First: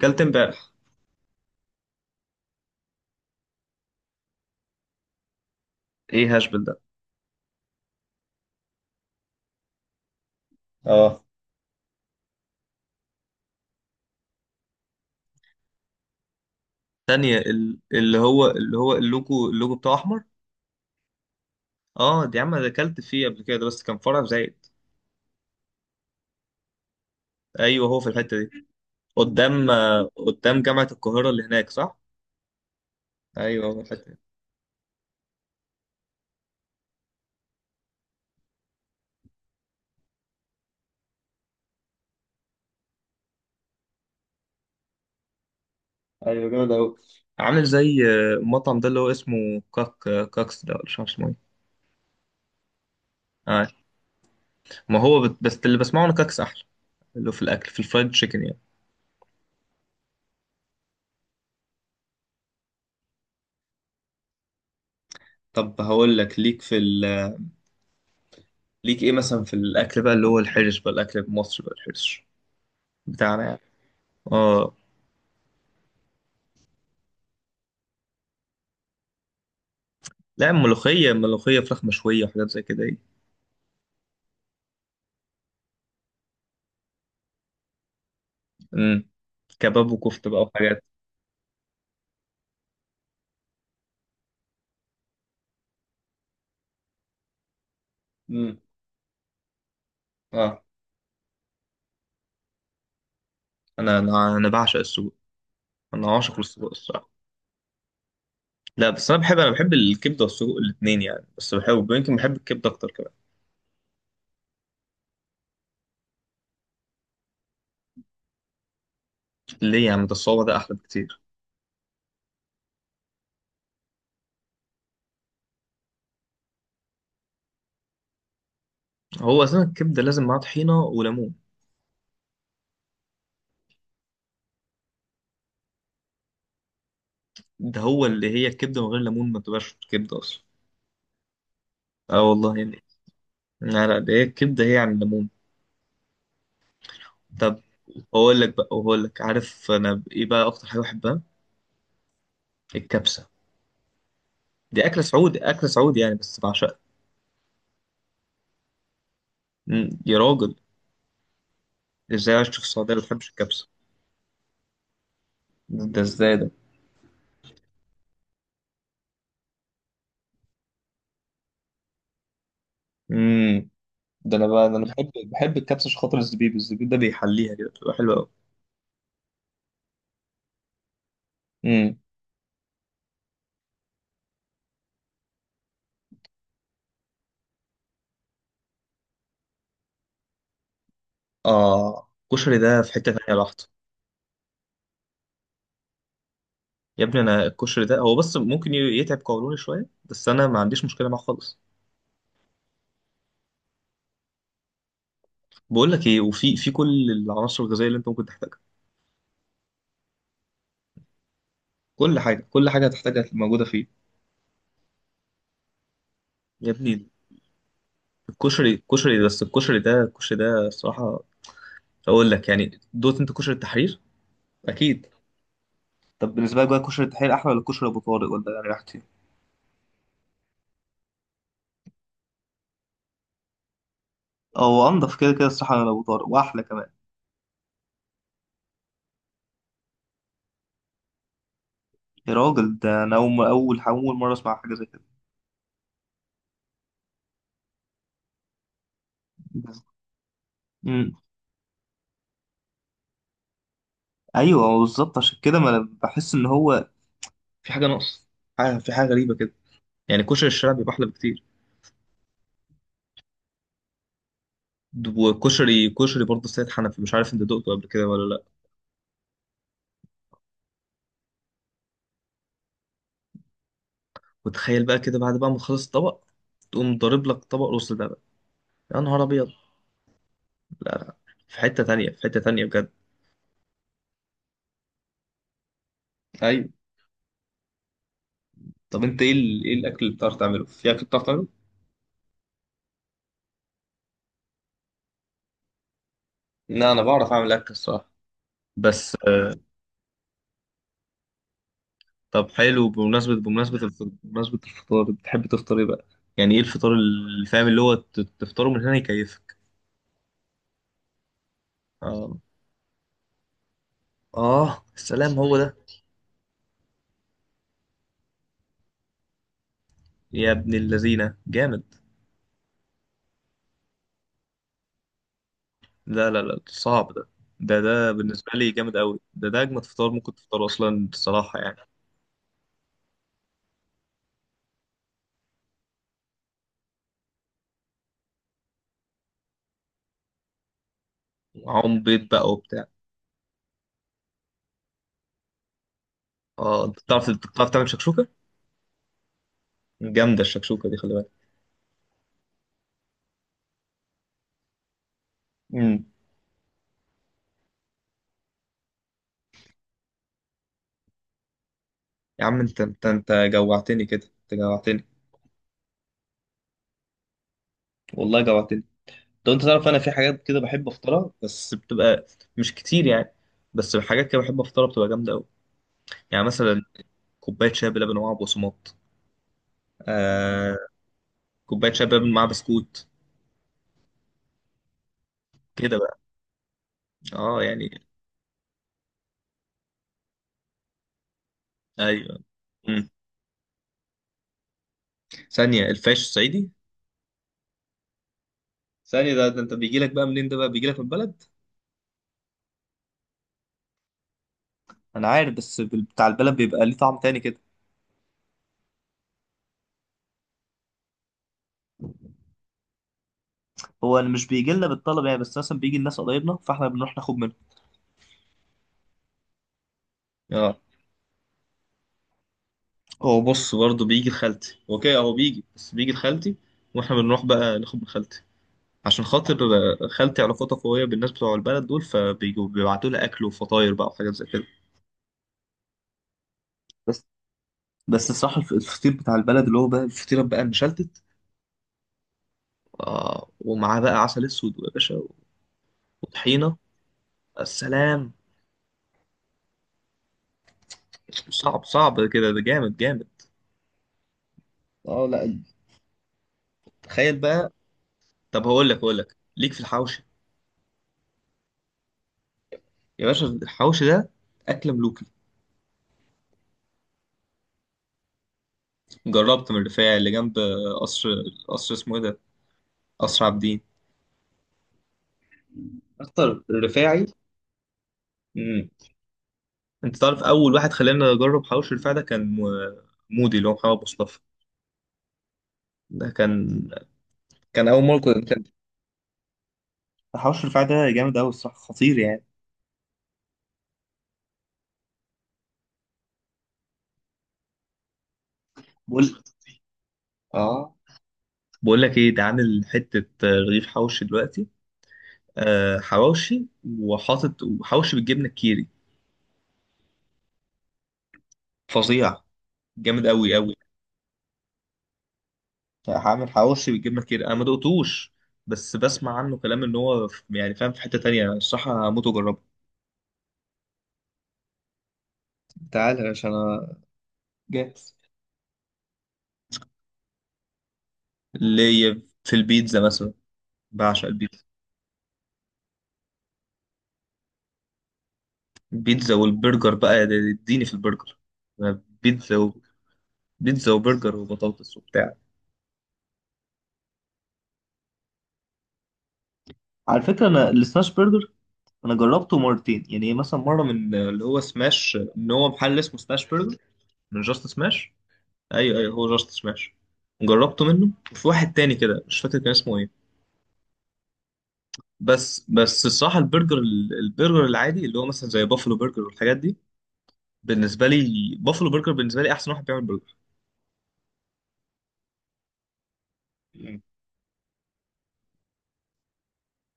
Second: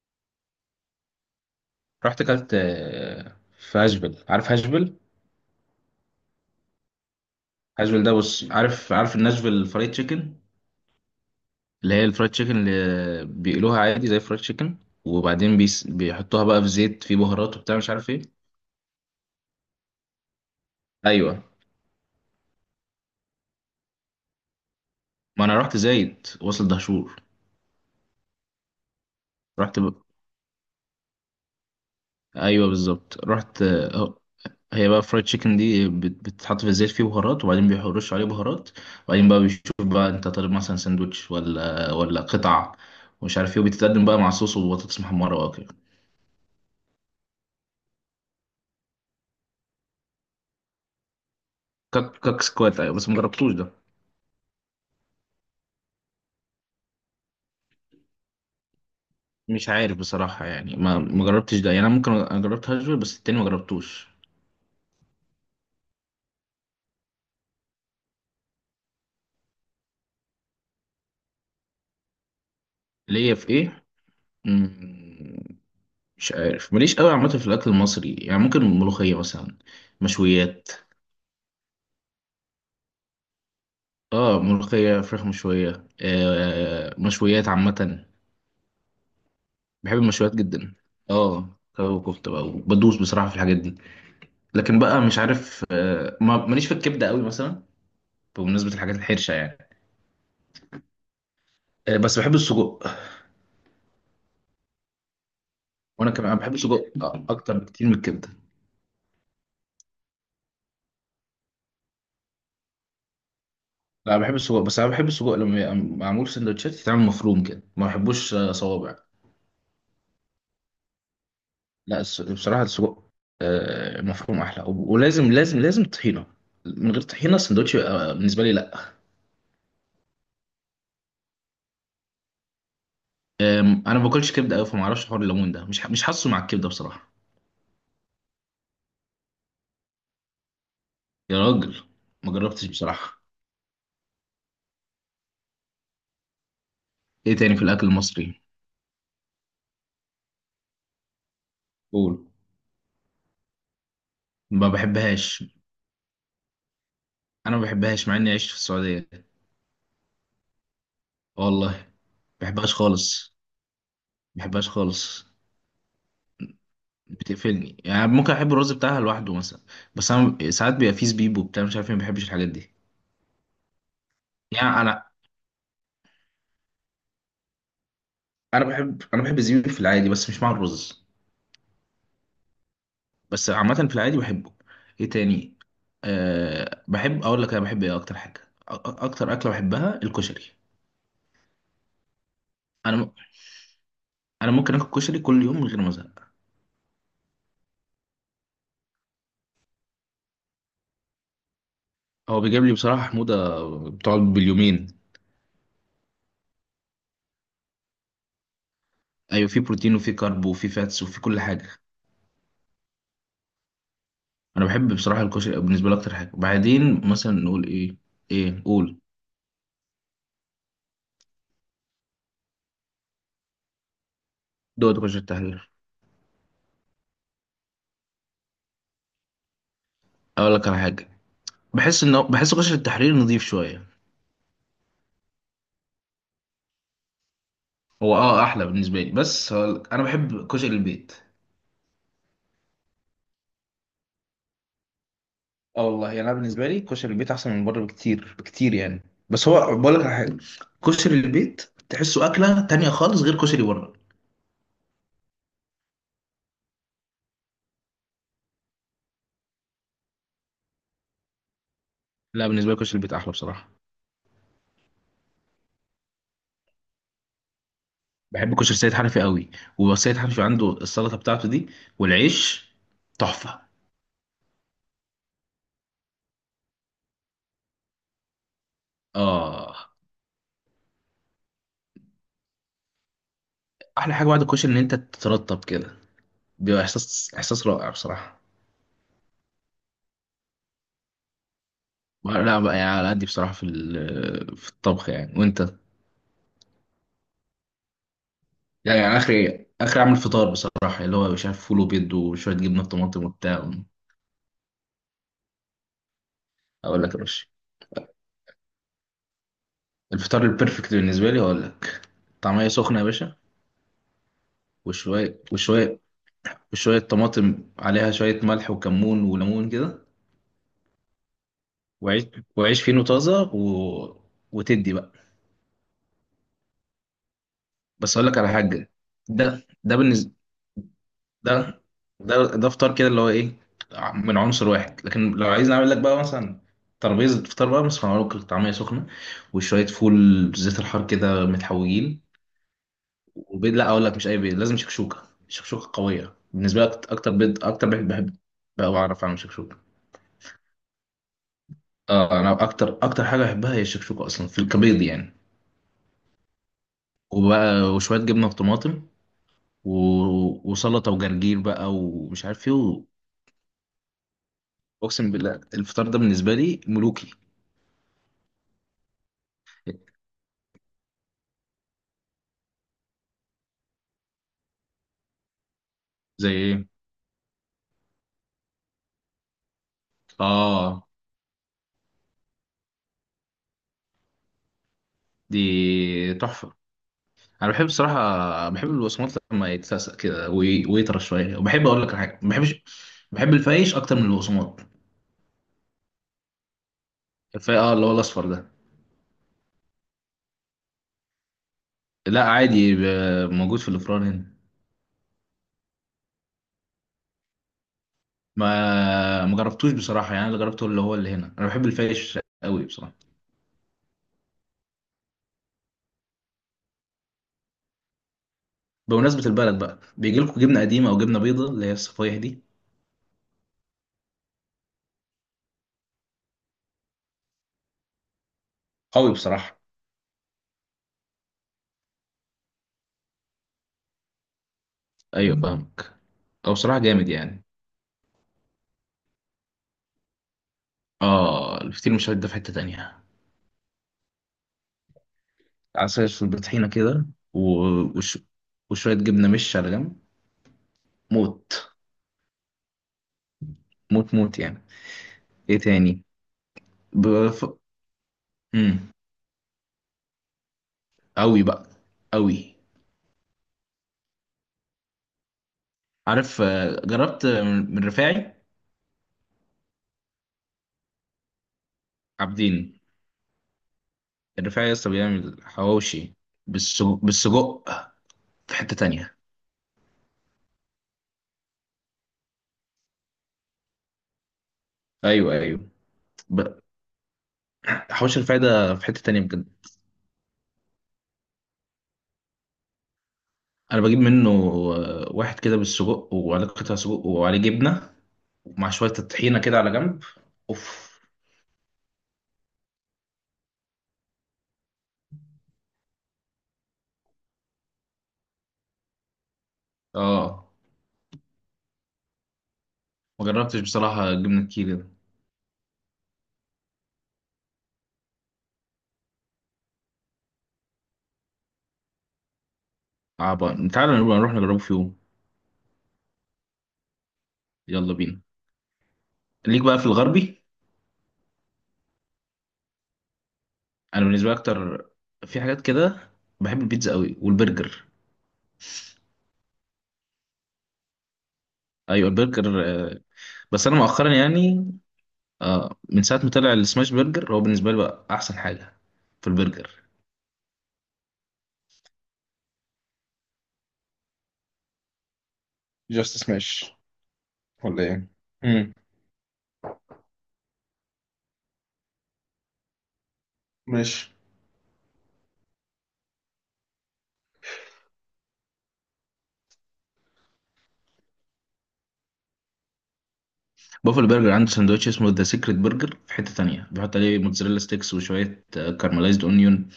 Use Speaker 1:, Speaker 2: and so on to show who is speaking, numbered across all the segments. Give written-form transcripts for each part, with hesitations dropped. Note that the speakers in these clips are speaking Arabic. Speaker 1: كلت امبارح.
Speaker 2: رحت كلت في هاشفيل. عارف هاشفيل؟
Speaker 1: ايه هاشبل ده؟
Speaker 2: هاشفيل ده، بص، عارف الناشفيل الفرايد تشيكن.
Speaker 1: اه.
Speaker 2: اللي هي الفرايد تشيكن اللي بيقلوها عادي زي الفرايد تشيكن، وبعدين بيحطوها بقى في زيت، في
Speaker 1: تانية،
Speaker 2: بهارات وبتاع مش عارف
Speaker 1: اللي
Speaker 2: ايه.
Speaker 1: هو اللي هو اللوجو بتاعه احمر.
Speaker 2: ايوه،
Speaker 1: اه، دي عم انا اكلت فيه قبل كده، ده بس كان فرع في زايد.
Speaker 2: ما انا رحت زايد، وصل دهشور.
Speaker 1: ايوه، هو في الحته دي. قدام،
Speaker 2: رحت ب...
Speaker 1: قدام جامعه القاهره اللي هناك، صح؟
Speaker 2: ايوه بالظبط، رحت
Speaker 1: ايوه، هو في الحته دي.
Speaker 2: هي بقى فرايد تشيكن دي بتتحط في الزيت، فيه بهارات، وبعدين بيرشوا عليه بهارات. وبعدين بقى بيشوف بقى انت طالب مثلا ساندوتش ولا قطع ومش عارف ايه، وبتتقدم بقى مع صوص وبطاطس محمره.
Speaker 1: ايوه، جامد قوي. عامل زي المطعم ده اللي هو اسمه كاكس ده، ولا مش عارف اسمه ايه؟
Speaker 2: كاك كاك سكوات، ايوه، بس ما جربتوش
Speaker 1: آه.
Speaker 2: ده.
Speaker 1: ما هو بس اللي بسمعه انا كاكس احلى. اللي هو في الاكل، في الفرايد تشيكن يعني.
Speaker 2: مش عارف بصراحه، يعني ما جربتش ده يعني. انا ممكن جربت هاجر بس التاني ما جربتوش.
Speaker 1: طب هقول لك ليك ليك ايه مثلا في الاكل بقى، اللي هو الحرش بقى، الاكل المصري بقى الحرش
Speaker 2: ليا في
Speaker 1: بتاعنا.
Speaker 2: ايه؟
Speaker 1: اه.
Speaker 2: مم، مش عارف، ماليش قوي عامه في الاكل المصري، يعني ممكن ملوخيه مثلا،
Speaker 1: لا،
Speaker 2: مشويات.
Speaker 1: ملوخية ملوخية فراخ مشوية وحاجات زي كده ايه.
Speaker 2: اه، ملوخيه، فراخ مشويه، مشويات عامه.
Speaker 1: امم كباب
Speaker 2: بحب
Speaker 1: وكفتة
Speaker 2: المشويات
Speaker 1: بقى
Speaker 2: جدا.
Speaker 1: وحاجات.
Speaker 2: اه كباب وكفته بقى، بدوس بصراحه في الحاجات دي. لكن بقى مش عارف، ماليش في الكبده قوي مثلا،
Speaker 1: امم
Speaker 2: بمناسبه الحاجات الحرشه يعني.
Speaker 1: اه.
Speaker 2: بس بحب السجق.
Speaker 1: انا بعشق السجق.
Speaker 2: وانا
Speaker 1: انا
Speaker 2: كمان
Speaker 1: عاشق
Speaker 2: انا بحب
Speaker 1: للسجق
Speaker 2: السجق
Speaker 1: الصراحة.
Speaker 2: اكتر بكتير من الكبده.
Speaker 1: لا، بس انا بحب الكبدة والسجق الاتنين يعني، بس بحب يمكن بحب الكبدة اكتر كمان.
Speaker 2: لا، بحب السجق، بس انا بحب السجق لما يبقى معمول سندوتشات، يتعمل مفروم كده، ما بحبوش صوابع.
Speaker 1: ليه يعني؟ ده الصوابع ده احلى بكتير.
Speaker 2: لا بصراحه السجق مفروم احلى، ولازم لازم لازم طحينه. من غير طحينه السندوتش يبقى بالنسبه لي لا.
Speaker 1: هو اصلا الكبدة لازم معاها طحينة وليمون.
Speaker 2: انا ما باكلش كبده قوي، فما اعرفش حوار الليمون ده، مش حاسه مع الكبده بصراحه.
Speaker 1: ده هو، اللي هي الكبدة من غير ليمون ما تبقاش كبدة اصلا.
Speaker 2: يا راجل،
Speaker 1: اه
Speaker 2: ما
Speaker 1: والله
Speaker 2: جربتش
Speaker 1: يعني.
Speaker 2: بصراحه.
Speaker 1: لا لا، ده هي الكبدة هي عن الليمون.
Speaker 2: ايه تاني
Speaker 1: طب
Speaker 2: في الاكل
Speaker 1: هقول
Speaker 2: المصري؟
Speaker 1: لك بقى، وهقول لك، عارف انا ايه بقى اكتر حاجة بحبها؟
Speaker 2: قول.
Speaker 1: الكبسة.
Speaker 2: ما
Speaker 1: دي اكل سعودي،
Speaker 2: بحبهاش.
Speaker 1: اكل سعودي يعني، بس بعشقها.
Speaker 2: انا ما بحبهاش مع اني عشت في السعوديه.
Speaker 1: مم. يا راجل،
Speaker 2: والله، ما
Speaker 1: ازاي عايش في
Speaker 2: بحبهاش
Speaker 1: السعوديه ما بتحبش
Speaker 2: خالص،
Speaker 1: الكبسه؟
Speaker 2: ما بحبهاش خالص.
Speaker 1: ده ازاي ده؟
Speaker 2: بتقفلني، يعني ممكن احب الرز بتاعها لوحده مثلا، بس انا ساعات بيبقى فيه زبيب وبتاع مش عارف ايه، ما بحبش الحاجات دي.
Speaker 1: امم ده انا بقى ده
Speaker 2: يعني
Speaker 1: انا
Speaker 2: انا
Speaker 1: بحب الكبسه عشان خاطر الزبيب، الزبيب ده بيحليها كده، بتبقى حلوه قوي.
Speaker 2: انا بحب انا بحب الزبيب في العادي بس مش مع الرز،
Speaker 1: امم
Speaker 2: بس عامه في العادي بحبه. ايه تاني؟ أه بحب اقول لك، انا بحب ايه اكتر حاجه، اكتر اكله بحبها الكشري.
Speaker 1: اه، الكشري ده في
Speaker 2: انا
Speaker 1: حته
Speaker 2: م-
Speaker 1: تانيه لوحده.
Speaker 2: انا ممكن اكل كشري كل يوم من غير ما ازهق.
Speaker 1: يا ابني انا الكشري ده هو بس ممكن يتعب قولوني شويه، بس انا ما عنديش مشكله معاه خالص.
Speaker 2: هو بيجيب لي بصراحه حموضه بتقعد باليومين.
Speaker 1: بقول لك ايه، وفي كل العناصر الغذائيه اللي انت ممكن تحتاجها.
Speaker 2: ايوه، في بروتين وفي كارب وفي فاتس وفي كل حاجه.
Speaker 1: كل حاجه، كل حاجه هتحتاجها موجوده فيه.
Speaker 2: انا بحب بصراحه الكشري، بالنسبه لي اكتر حاجه.
Speaker 1: يا
Speaker 2: بعدين
Speaker 1: ابني،
Speaker 2: مثلا نقول ايه؟ ايه،
Speaker 1: الكشري
Speaker 2: قول.
Speaker 1: الكشري بس الكشري ده الصراحه. اقول لك يعني، دوت انت كشري التحرير.
Speaker 2: دوت
Speaker 1: اكيد.
Speaker 2: غش التحرير.
Speaker 1: طب بالنسبه لك بقى، كشري التحرير احلى ولا كشري ابو طارق، ولا يعني راحتي؟
Speaker 2: اقول لك على حاجه، بحس غش التحرير نظيف شويه.
Speaker 1: او انضف كده كده الصراحه من ابو طارق واحلى كمان.
Speaker 2: هو اه، احلى بالنسبه لي، بس هقول لك، انا بحب كشري البيت.
Speaker 1: يا راجل، ده انا اول مره اسمع حاجه زي كده.
Speaker 2: اه والله يعني، انا بالنسبه لي كشري البيت احسن من بره بكتير بكتير يعني. بس هو بقول لك على حاجه،
Speaker 1: امم
Speaker 2: كشري البيت تحسه اكله تانية خالص غير كشري بره.
Speaker 1: ايوه بالظبط، عشان كده ما انا بحس ان هو في حاجه ناقص. في حاجه غريبه كده. يعني كشري الشارع بيبقى احلى بكتير.
Speaker 2: لا، بالنسبه لي كشري البيت احلى بصراحه.
Speaker 1: وكشري برضه سيد حنفي، مش عارف انت دقته قبل كده ولا لا؟
Speaker 2: بحب كشري سيد حنفي قوي، وسيد حنفي عنده السلطه بتاعته دي والعيش، تحفه.
Speaker 1: وتخيل بقى كده، بعد بقى ما تخلص الطبق، تقوم ضارب لك طبق رز ده بقى. يا نهار ابيض.
Speaker 2: اه،
Speaker 1: لا لا، في حته تانية، في حته تانية بجد.
Speaker 2: احلى حاجه بعد الكشري ان انت تترطب كده،
Speaker 1: ايوه.
Speaker 2: بيبقى احساس، احساس رائع بصراحه.
Speaker 1: طب انت ايه الاكل اللي بتعرف تعمله، في اكل بتعرف تعمله؟
Speaker 2: لا بقى يعني، على قدي بصراحة في في الطبخ يعني، وانت؟
Speaker 1: لا انا بعرف اعمل اكل الصراحه.
Speaker 2: يعني
Speaker 1: بس
Speaker 2: يعني اخري اعمل فطار بصراحة، اللي هو مش عارف فول وبيض
Speaker 1: طب
Speaker 2: وشوية جبنة
Speaker 1: حلو،
Speaker 2: طماطم وبتاع.
Speaker 1: بمناسبه الفطار، بتحب تفطر ايه بقى؟ يعني ايه الفطار
Speaker 2: اقول لك يا
Speaker 1: اللي
Speaker 2: باشا،
Speaker 1: فاهم، اللي هو تفطره من هنا يكيفك.
Speaker 2: الفطار البرفكت بالنسبة لي، اقول لك،
Speaker 1: اه،
Speaker 2: طعمية سخنة يا باشا،
Speaker 1: اه السلام
Speaker 2: وشوية
Speaker 1: هو ده.
Speaker 2: وشوية وشوية طماطم عليها شوية ملح وكمون وليمون كده،
Speaker 1: يا ابن اللذينه، جامد.
Speaker 2: وعيش، وعيش فينو طازة وتدي بقى.
Speaker 1: لا لا لا، صعب ده. ده
Speaker 2: بس اقول لك على
Speaker 1: بالنسبه لي
Speaker 2: حاجة،
Speaker 1: جامد قوي، ده
Speaker 2: ده
Speaker 1: اجمد
Speaker 2: ده
Speaker 1: فطار ممكن
Speaker 2: بالنسبة
Speaker 1: تفطره اصلا الصراحه يعني.
Speaker 2: ده ده ده فطار كده اللي هو ايه، من عنصر واحد. لكن لو عايز نعمل لك بقى مثلا ترابيزة فطار بقى، بس هنعمل لك طعمية سخنة وشوية فول زيت الحار كده
Speaker 1: معاهم
Speaker 2: متحوجين،
Speaker 1: بيض بقى وبتاع.
Speaker 2: وبيض. لا، اقول لك، مش اي بيض، لازم شكشوكة. شكشوكة قوية
Speaker 1: اه،
Speaker 2: بالنسبة
Speaker 1: انت
Speaker 2: لك،
Speaker 1: بتعرف
Speaker 2: اكتر بيض
Speaker 1: بتعرف تعمل
Speaker 2: اكتر بيض
Speaker 1: شكشوكه؟
Speaker 2: بحب. بقى بعرف اعمل شكشوكة.
Speaker 1: جامده الشكشوكه دي، خلي
Speaker 2: اه انا اكتر حاجة بحبها هي الشكشوكة اصلا، في الكبيض يعني.
Speaker 1: بالك.
Speaker 2: وبقى وشوية جبنة وطماطم وسلطة وجرجير بقى
Speaker 1: يا
Speaker 2: ومش
Speaker 1: عم،
Speaker 2: عارف ايه
Speaker 1: انت انت انت جوعتني كده، انت جوعتني.
Speaker 2: اقسم بالله الفطار ده بالنسبة لي ملوكي.
Speaker 1: والله جوعتني. طب انت تعرف، انا في حاجات كده بحب افطرها بس بتبقى مش كتير يعني. بس حاجات كده بحب افطرها بتبقى جامده قوي. يعني
Speaker 2: زي
Speaker 1: مثلا،
Speaker 2: ايه؟
Speaker 1: كوبايه شاي بلبن ومعاها بقسماط. آه.
Speaker 2: اه،
Speaker 1: كوبايه شاي بلبن مع بسكوت. كده بقى.
Speaker 2: دي تحفه.
Speaker 1: اه
Speaker 2: انا بحب
Speaker 1: يعني.
Speaker 2: الصراحه، بحب البقسماط لما يتسقسق كده ويطرى شويه، وبحب اقول لك على
Speaker 1: ايوه.
Speaker 2: حاجه ما بحبش،
Speaker 1: مم.
Speaker 2: بحب الفايش اكتر من البقسماط.
Speaker 1: ثانيه، الفاش الصعيدي؟
Speaker 2: الفايش اه، اللي هو الاصفر ده.
Speaker 1: ثانيه، ده انت بيجي لك بقى منين؟ ده بقى بيجي لك من البلد؟
Speaker 2: لا عادي، موجود في الافران هنا.
Speaker 1: انا عارف، بس بتاع البلد بيبقى ليه طعم تاني كده.
Speaker 2: ما جربتوش بصراحه يعني، اللي جربته اللي هو اللي هنا. انا بحب الفايش قوي بصراحه.
Speaker 1: هو مش بيجي لنا بالطلب يعني، بس مثلا بيجي الناس قرايبنا فاحنا بنروح ناخد منه.
Speaker 2: بمناسبه البلد بقى، بيجي لكم
Speaker 1: اه.
Speaker 2: جبنه قديمه او جبنه بيضه اللي هي الصفايح دي؟
Speaker 1: هو بص برضه بيجي لخالتي، هو كده، هو بيجي بس بيجي لخالتي. واحنا بنروح بقى ناخد من خالتي. عشان
Speaker 2: قوي
Speaker 1: خاطر
Speaker 2: بصراحه.
Speaker 1: خالتي علاقتها قوية بالناس بتوع البلد دول، فبيجوا بيبعتوا لها أكل وفطاير بقى وحاجات زي كده.
Speaker 2: ايوه فاهمك، او بصراحه
Speaker 1: بس
Speaker 2: جامد يعني.
Speaker 1: بس الصراحة الفطير بتاع البلد اللي هو بقى الفطيرة بقى المشلتت.
Speaker 2: اه، الفطير مشلتت ده في حته تانيه.
Speaker 1: آه، ومعاه بقى عسل أسود يا باشا.
Speaker 2: عسل
Speaker 1: وطحينة.
Speaker 2: بطحينة كده و-
Speaker 1: السلام.
Speaker 2: وش... وشوية جبنة مش على جنب. موت،
Speaker 1: صعب صعب كده، ده جامد جامد.
Speaker 2: موت، موت يعني.
Speaker 1: اه لا.
Speaker 2: ايه تاني؟
Speaker 1: تخيل
Speaker 2: بف...
Speaker 1: بقى. طب هقول لك
Speaker 2: مم.
Speaker 1: هقول لك ليك في الحوشي.
Speaker 2: أوي بقى، أوي.
Speaker 1: يا باشا، الحوشي ده أكلة ملوكة.
Speaker 2: عارف جربت من رفاعي.
Speaker 1: جربت من الرفاعي اللي جنب قصر، قصر اسمه ايه ده؟
Speaker 2: عابدين.
Speaker 1: قصر عابدين.
Speaker 2: الرفاعي لسه بيعمل حواوشي
Speaker 1: اكتر،
Speaker 2: بالسجق؟
Speaker 1: الرفاعي.
Speaker 2: بالسجق في
Speaker 1: امم
Speaker 2: حتة تانية.
Speaker 1: انت تعرف، اول واحد خلاني اجرب حواوشي الرفاعي ده كان مودي اللي هو محمد مصطفى.
Speaker 2: أيوه أيوه.
Speaker 1: ده
Speaker 2: ب...
Speaker 1: كان اول مره
Speaker 2: حواوشي الرفاعي
Speaker 1: كان.
Speaker 2: ده في حتة تانية بجد.
Speaker 1: حواوشي الرفاعي ده جامد قوي الصراحه، خطير يعني.
Speaker 2: أنا بجيب منه واحد كده بالسجق وعليه قطع سجق وعليه جبنة، ومع شوية
Speaker 1: بقول
Speaker 2: الطحينة كده على جنب.
Speaker 1: اه،
Speaker 2: أوف.
Speaker 1: بقول لك ايه ده عامل حته رغيف حوشي دلوقتي. آه حواوشي، وحاطط وحوشي بالجبنه الكيري.
Speaker 2: آه،
Speaker 1: فظيع. جامد
Speaker 2: ما
Speaker 1: قوي قوي.
Speaker 2: جربتش بصراحة جبنة الكيري ده.
Speaker 1: عامر حواوشي بالجبنه كتير، انا ما دقتوش. بس بسمع عنه كلام ان هو يعني فاهم في حته تانية الصراحه، هموت واجربه.
Speaker 2: عبا تعالى نبقى نروح نجربه في يوم.
Speaker 1: تعالى يا باشا، انا
Speaker 2: يلا
Speaker 1: جاهز.
Speaker 2: بينا. ليك بقى في الغربي؟
Speaker 1: اللي هي في البيتزا مثلا،
Speaker 2: أنا
Speaker 1: بعشق
Speaker 2: بالنسبة لي
Speaker 1: البيتزا.
Speaker 2: أكتر، في حاجات كده بحب البيتزا قوي والبرجر.
Speaker 1: البيتزا والبرجر بقى، اديني في البرجر. أنا
Speaker 2: أيوة البرجر بس
Speaker 1: بيتزا
Speaker 2: أنا مؤخرا
Speaker 1: وبرجر
Speaker 2: يعني،
Speaker 1: وبطاطس وبتاع.
Speaker 2: من ساعة ما طلع السماش برجر، هو بالنسبة لي بقى أحسن حاجة في البرجر.
Speaker 1: على فكرة أنا السماش برجر، أنا جربته مرتين يعني، مثلا مرة من اللي هو سماش إن هو محل اسمه
Speaker 2: جاست
Speaker 1: سماش برجر،
Speaker 2: سماش
Speaker 1: من جاست
Speaker 2: ولا
Speaker 1: سماش.
Speaker 2: ايه؟ امم.
Speaker 1: ايوه ايوه، هو جاست سماش. جربته منه، وفي واحد تاني كده مش فاكر كان اسمه ايه.
Speaker 2: ماشي.
Speaker 1: بس الصراحه البرجر، البرجر العادي اللي هو مثلا زي بافلو برجر والحاجات دي، بالنسبه لي بافلو برجر بالنسبه لي احسن واحد بيعمل برجر.
Speaker 2: بافل برجر عنده سندوتش اسمه ذا سيكريت برجر، في حتة تانية،
Speaker 1: مم.
Speaker 2: بيحط عليه موتزاريلا ستيكس وشوية كارملايزد اونيون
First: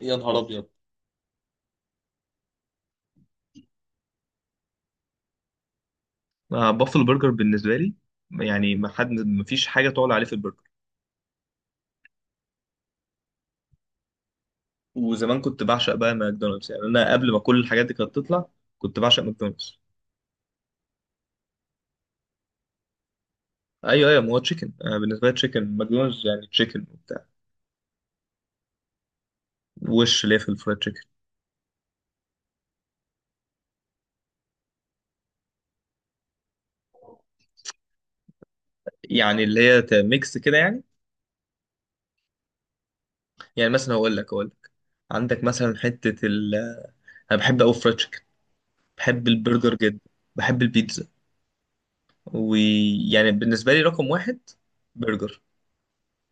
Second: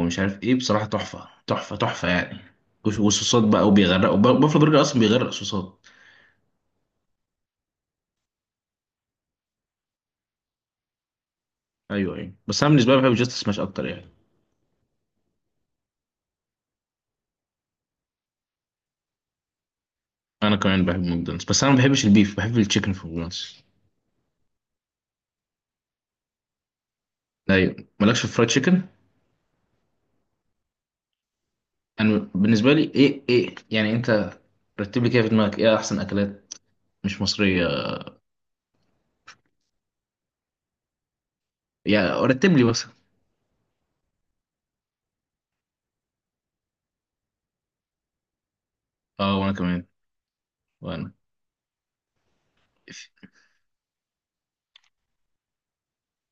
Speaker 1: يا نهار
Speaker 2: عارف ايه،
Speaker 1: ابيض.
Speaker 2: بصراحه تحفه، تحفه، تحفه يعني. والصوصات بقى، وبيغرقوا، بافلو برجر اصلا بيغرق صوصات.
Speaker 1: بافلو برجر بالنسبه لي يعني ما حد، ما فيش حاجه تعلى عليه في البرجر.
Speaker 2: ايوه ايوه، بس انا بالنسبه لي بحب جاست سماش اكتر يعني.
Speaker 1: وزمان كنت بعشق بقى ماكدونالدز يعني، انا قبل ما كل الحاجات دي كانت تطلع كنت بعشق ماكدونالدز.
Speaker 2: انا كمان بحب ماكدونالدز، بس انا ما بحبش البيف، بحب التشيكن في ماكدونالدز.
Speaker 1: ايوه ايوه، ما هو تشيكن، بالنسبه لي تشيكن ماكدونالدز يعني تشيكن وبتاع.
Speaker 2: ايوه، مالكش في فرايد تشيكن.
Speaker 1: وش ليه في الفرايد تشيكن.
Speaker 2: انا بالنسبه لي ايه ايه يعني، انت رتب لي كده في دماغك ايه احسن اكلات مش مصريه.
Speaker 1: يعني اللي هي ميكس كده يعني.
Speaker 2: يعني رتب لي مثلا.
Speaker 1: يعني مثلا هقول لك. عندك مثلا حتة ال، أنا بحب أوي فرايد تشيكن، بحب
Speaker 2: اه، وانا
Speaker 1: البرجر
Speaker 2: كمان.
Speaker 1: جدا، بحب البيتزا.
Speaker 2: وانا.
Speaker 1: ويعني بالنسبة لي رقم واحد برجر،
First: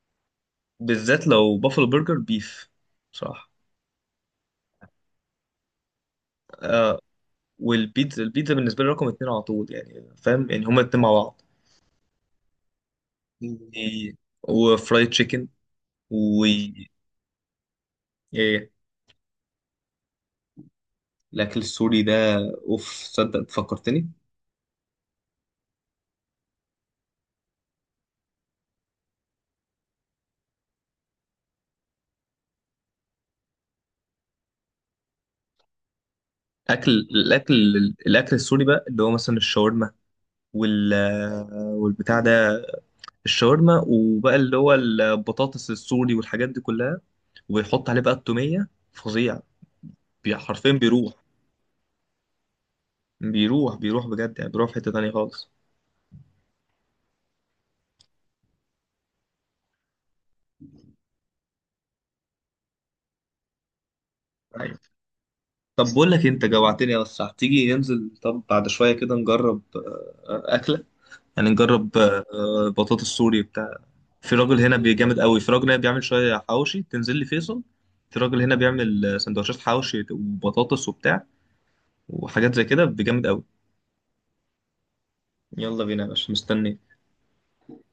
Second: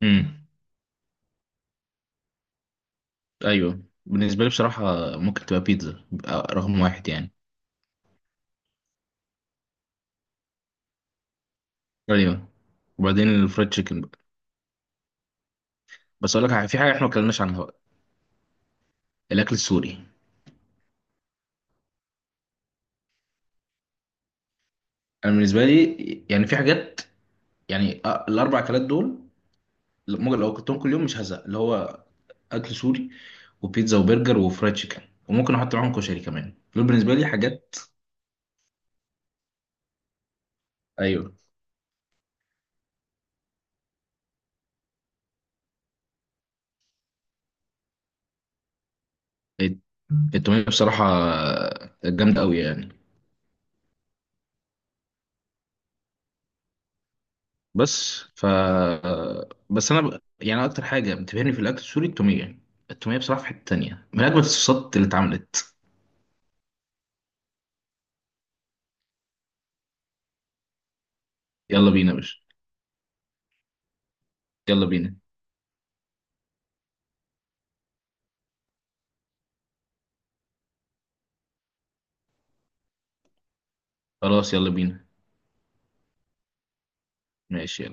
Speaker 2: امم.
Speaker 1: بالذات لو بافلو برجر بيف صراحة.
Speaker 2: ايوه بالنسبه لي بصراحه، ممكن تبقى بيتزا رقم 1 يعني.
Speaker 1: والبيتزا بالنسبة لي رقم اتنين على طول، يعني فاهم يعني هما الاتنين مع بعض.
Speaker 2: ايوه، وبعدين
Speaker 1: مم.
Speaker 2: الفرايد تشيكن.
Speaker 1: إيه، وفرايد تشيكن
Speaker 2: بس
Speaker 1: و،
Speaker 2: اقول لك حاجة، في حاجه احنا ما اتكلمناش عنها بقى.
Speaker 1: إيه،
Speaker 2: الاكل السوري.
Speaker 1: الأكل السوري ده. أوف، صدق فكرتني.
Speaker 2: انا بالنسبه لي يعني، في حاجات، يعني الـ 4 اكلات دول ممكن لو اكلتهم كل يوم مش هزهق، اللي هو اكل سوري وبيتزا وبرجر وفرايد تشيكن. وممكن احط معاهم كشري كمان، دول بالنسبه لي
Speaker 1: الأكل،
Speaker 2: حاجات.
Speaker 1: الأكل السوري بقى اللي هو مثلا الشاورما وال
Speaker 2: ايوه.
Speaker 1: والبتاع ده، الشاورما وبقى اللي هو البطاطس السوري والحاجات دي كلها، وبيحط عليه بقى التومية، فظيع.
Speaker 2: الت- التوميه
Speaker 1: حرفيا
Speaker 2: بصراحه
Speaker 1: بيروح
Speaker 2: جامده قوي يعني.
Speaker 1: بيروح بيروح بجد يعني، بيروح في حتة تانية خالص.
Speaker 2: بس ف، بس انا يعني اكتر حاجه بتبهرني في الاكل السوري التوميه. التوميه بصراحه في حته تانية، من اجمل
Speaker 1: أيوة.
Speaker 2: الصوصات اللي اتعملت.
Speaker 1: طب بقول لك إيه، انت جوعتني يا اسطى، هتيجي ننزل طب بعد شوية كده نجرب أكلة. يعني
Speaker 2: يلا
Speaker 1: نجرب
Speaker 2: بينا يا باشا.
Speaker 1: بطاطس سوري بتاع. في راجل هنا
Speaker 2: يلا بينا.
Speaker 1: بيجامد قوي، في راجل هنا بيعمل شوية حواوشي، تنزل لي فيصل. في راجل هنا بيعمل سندوتشات حواوشي وبطاطس وبتاع وحاجات زي كده بيجامد قوي.
Speaker 2: خلاص يلا بينا.
Speaker 1: يلا بينا يا باشا، مستنيك.
Speaker 2: ماشي.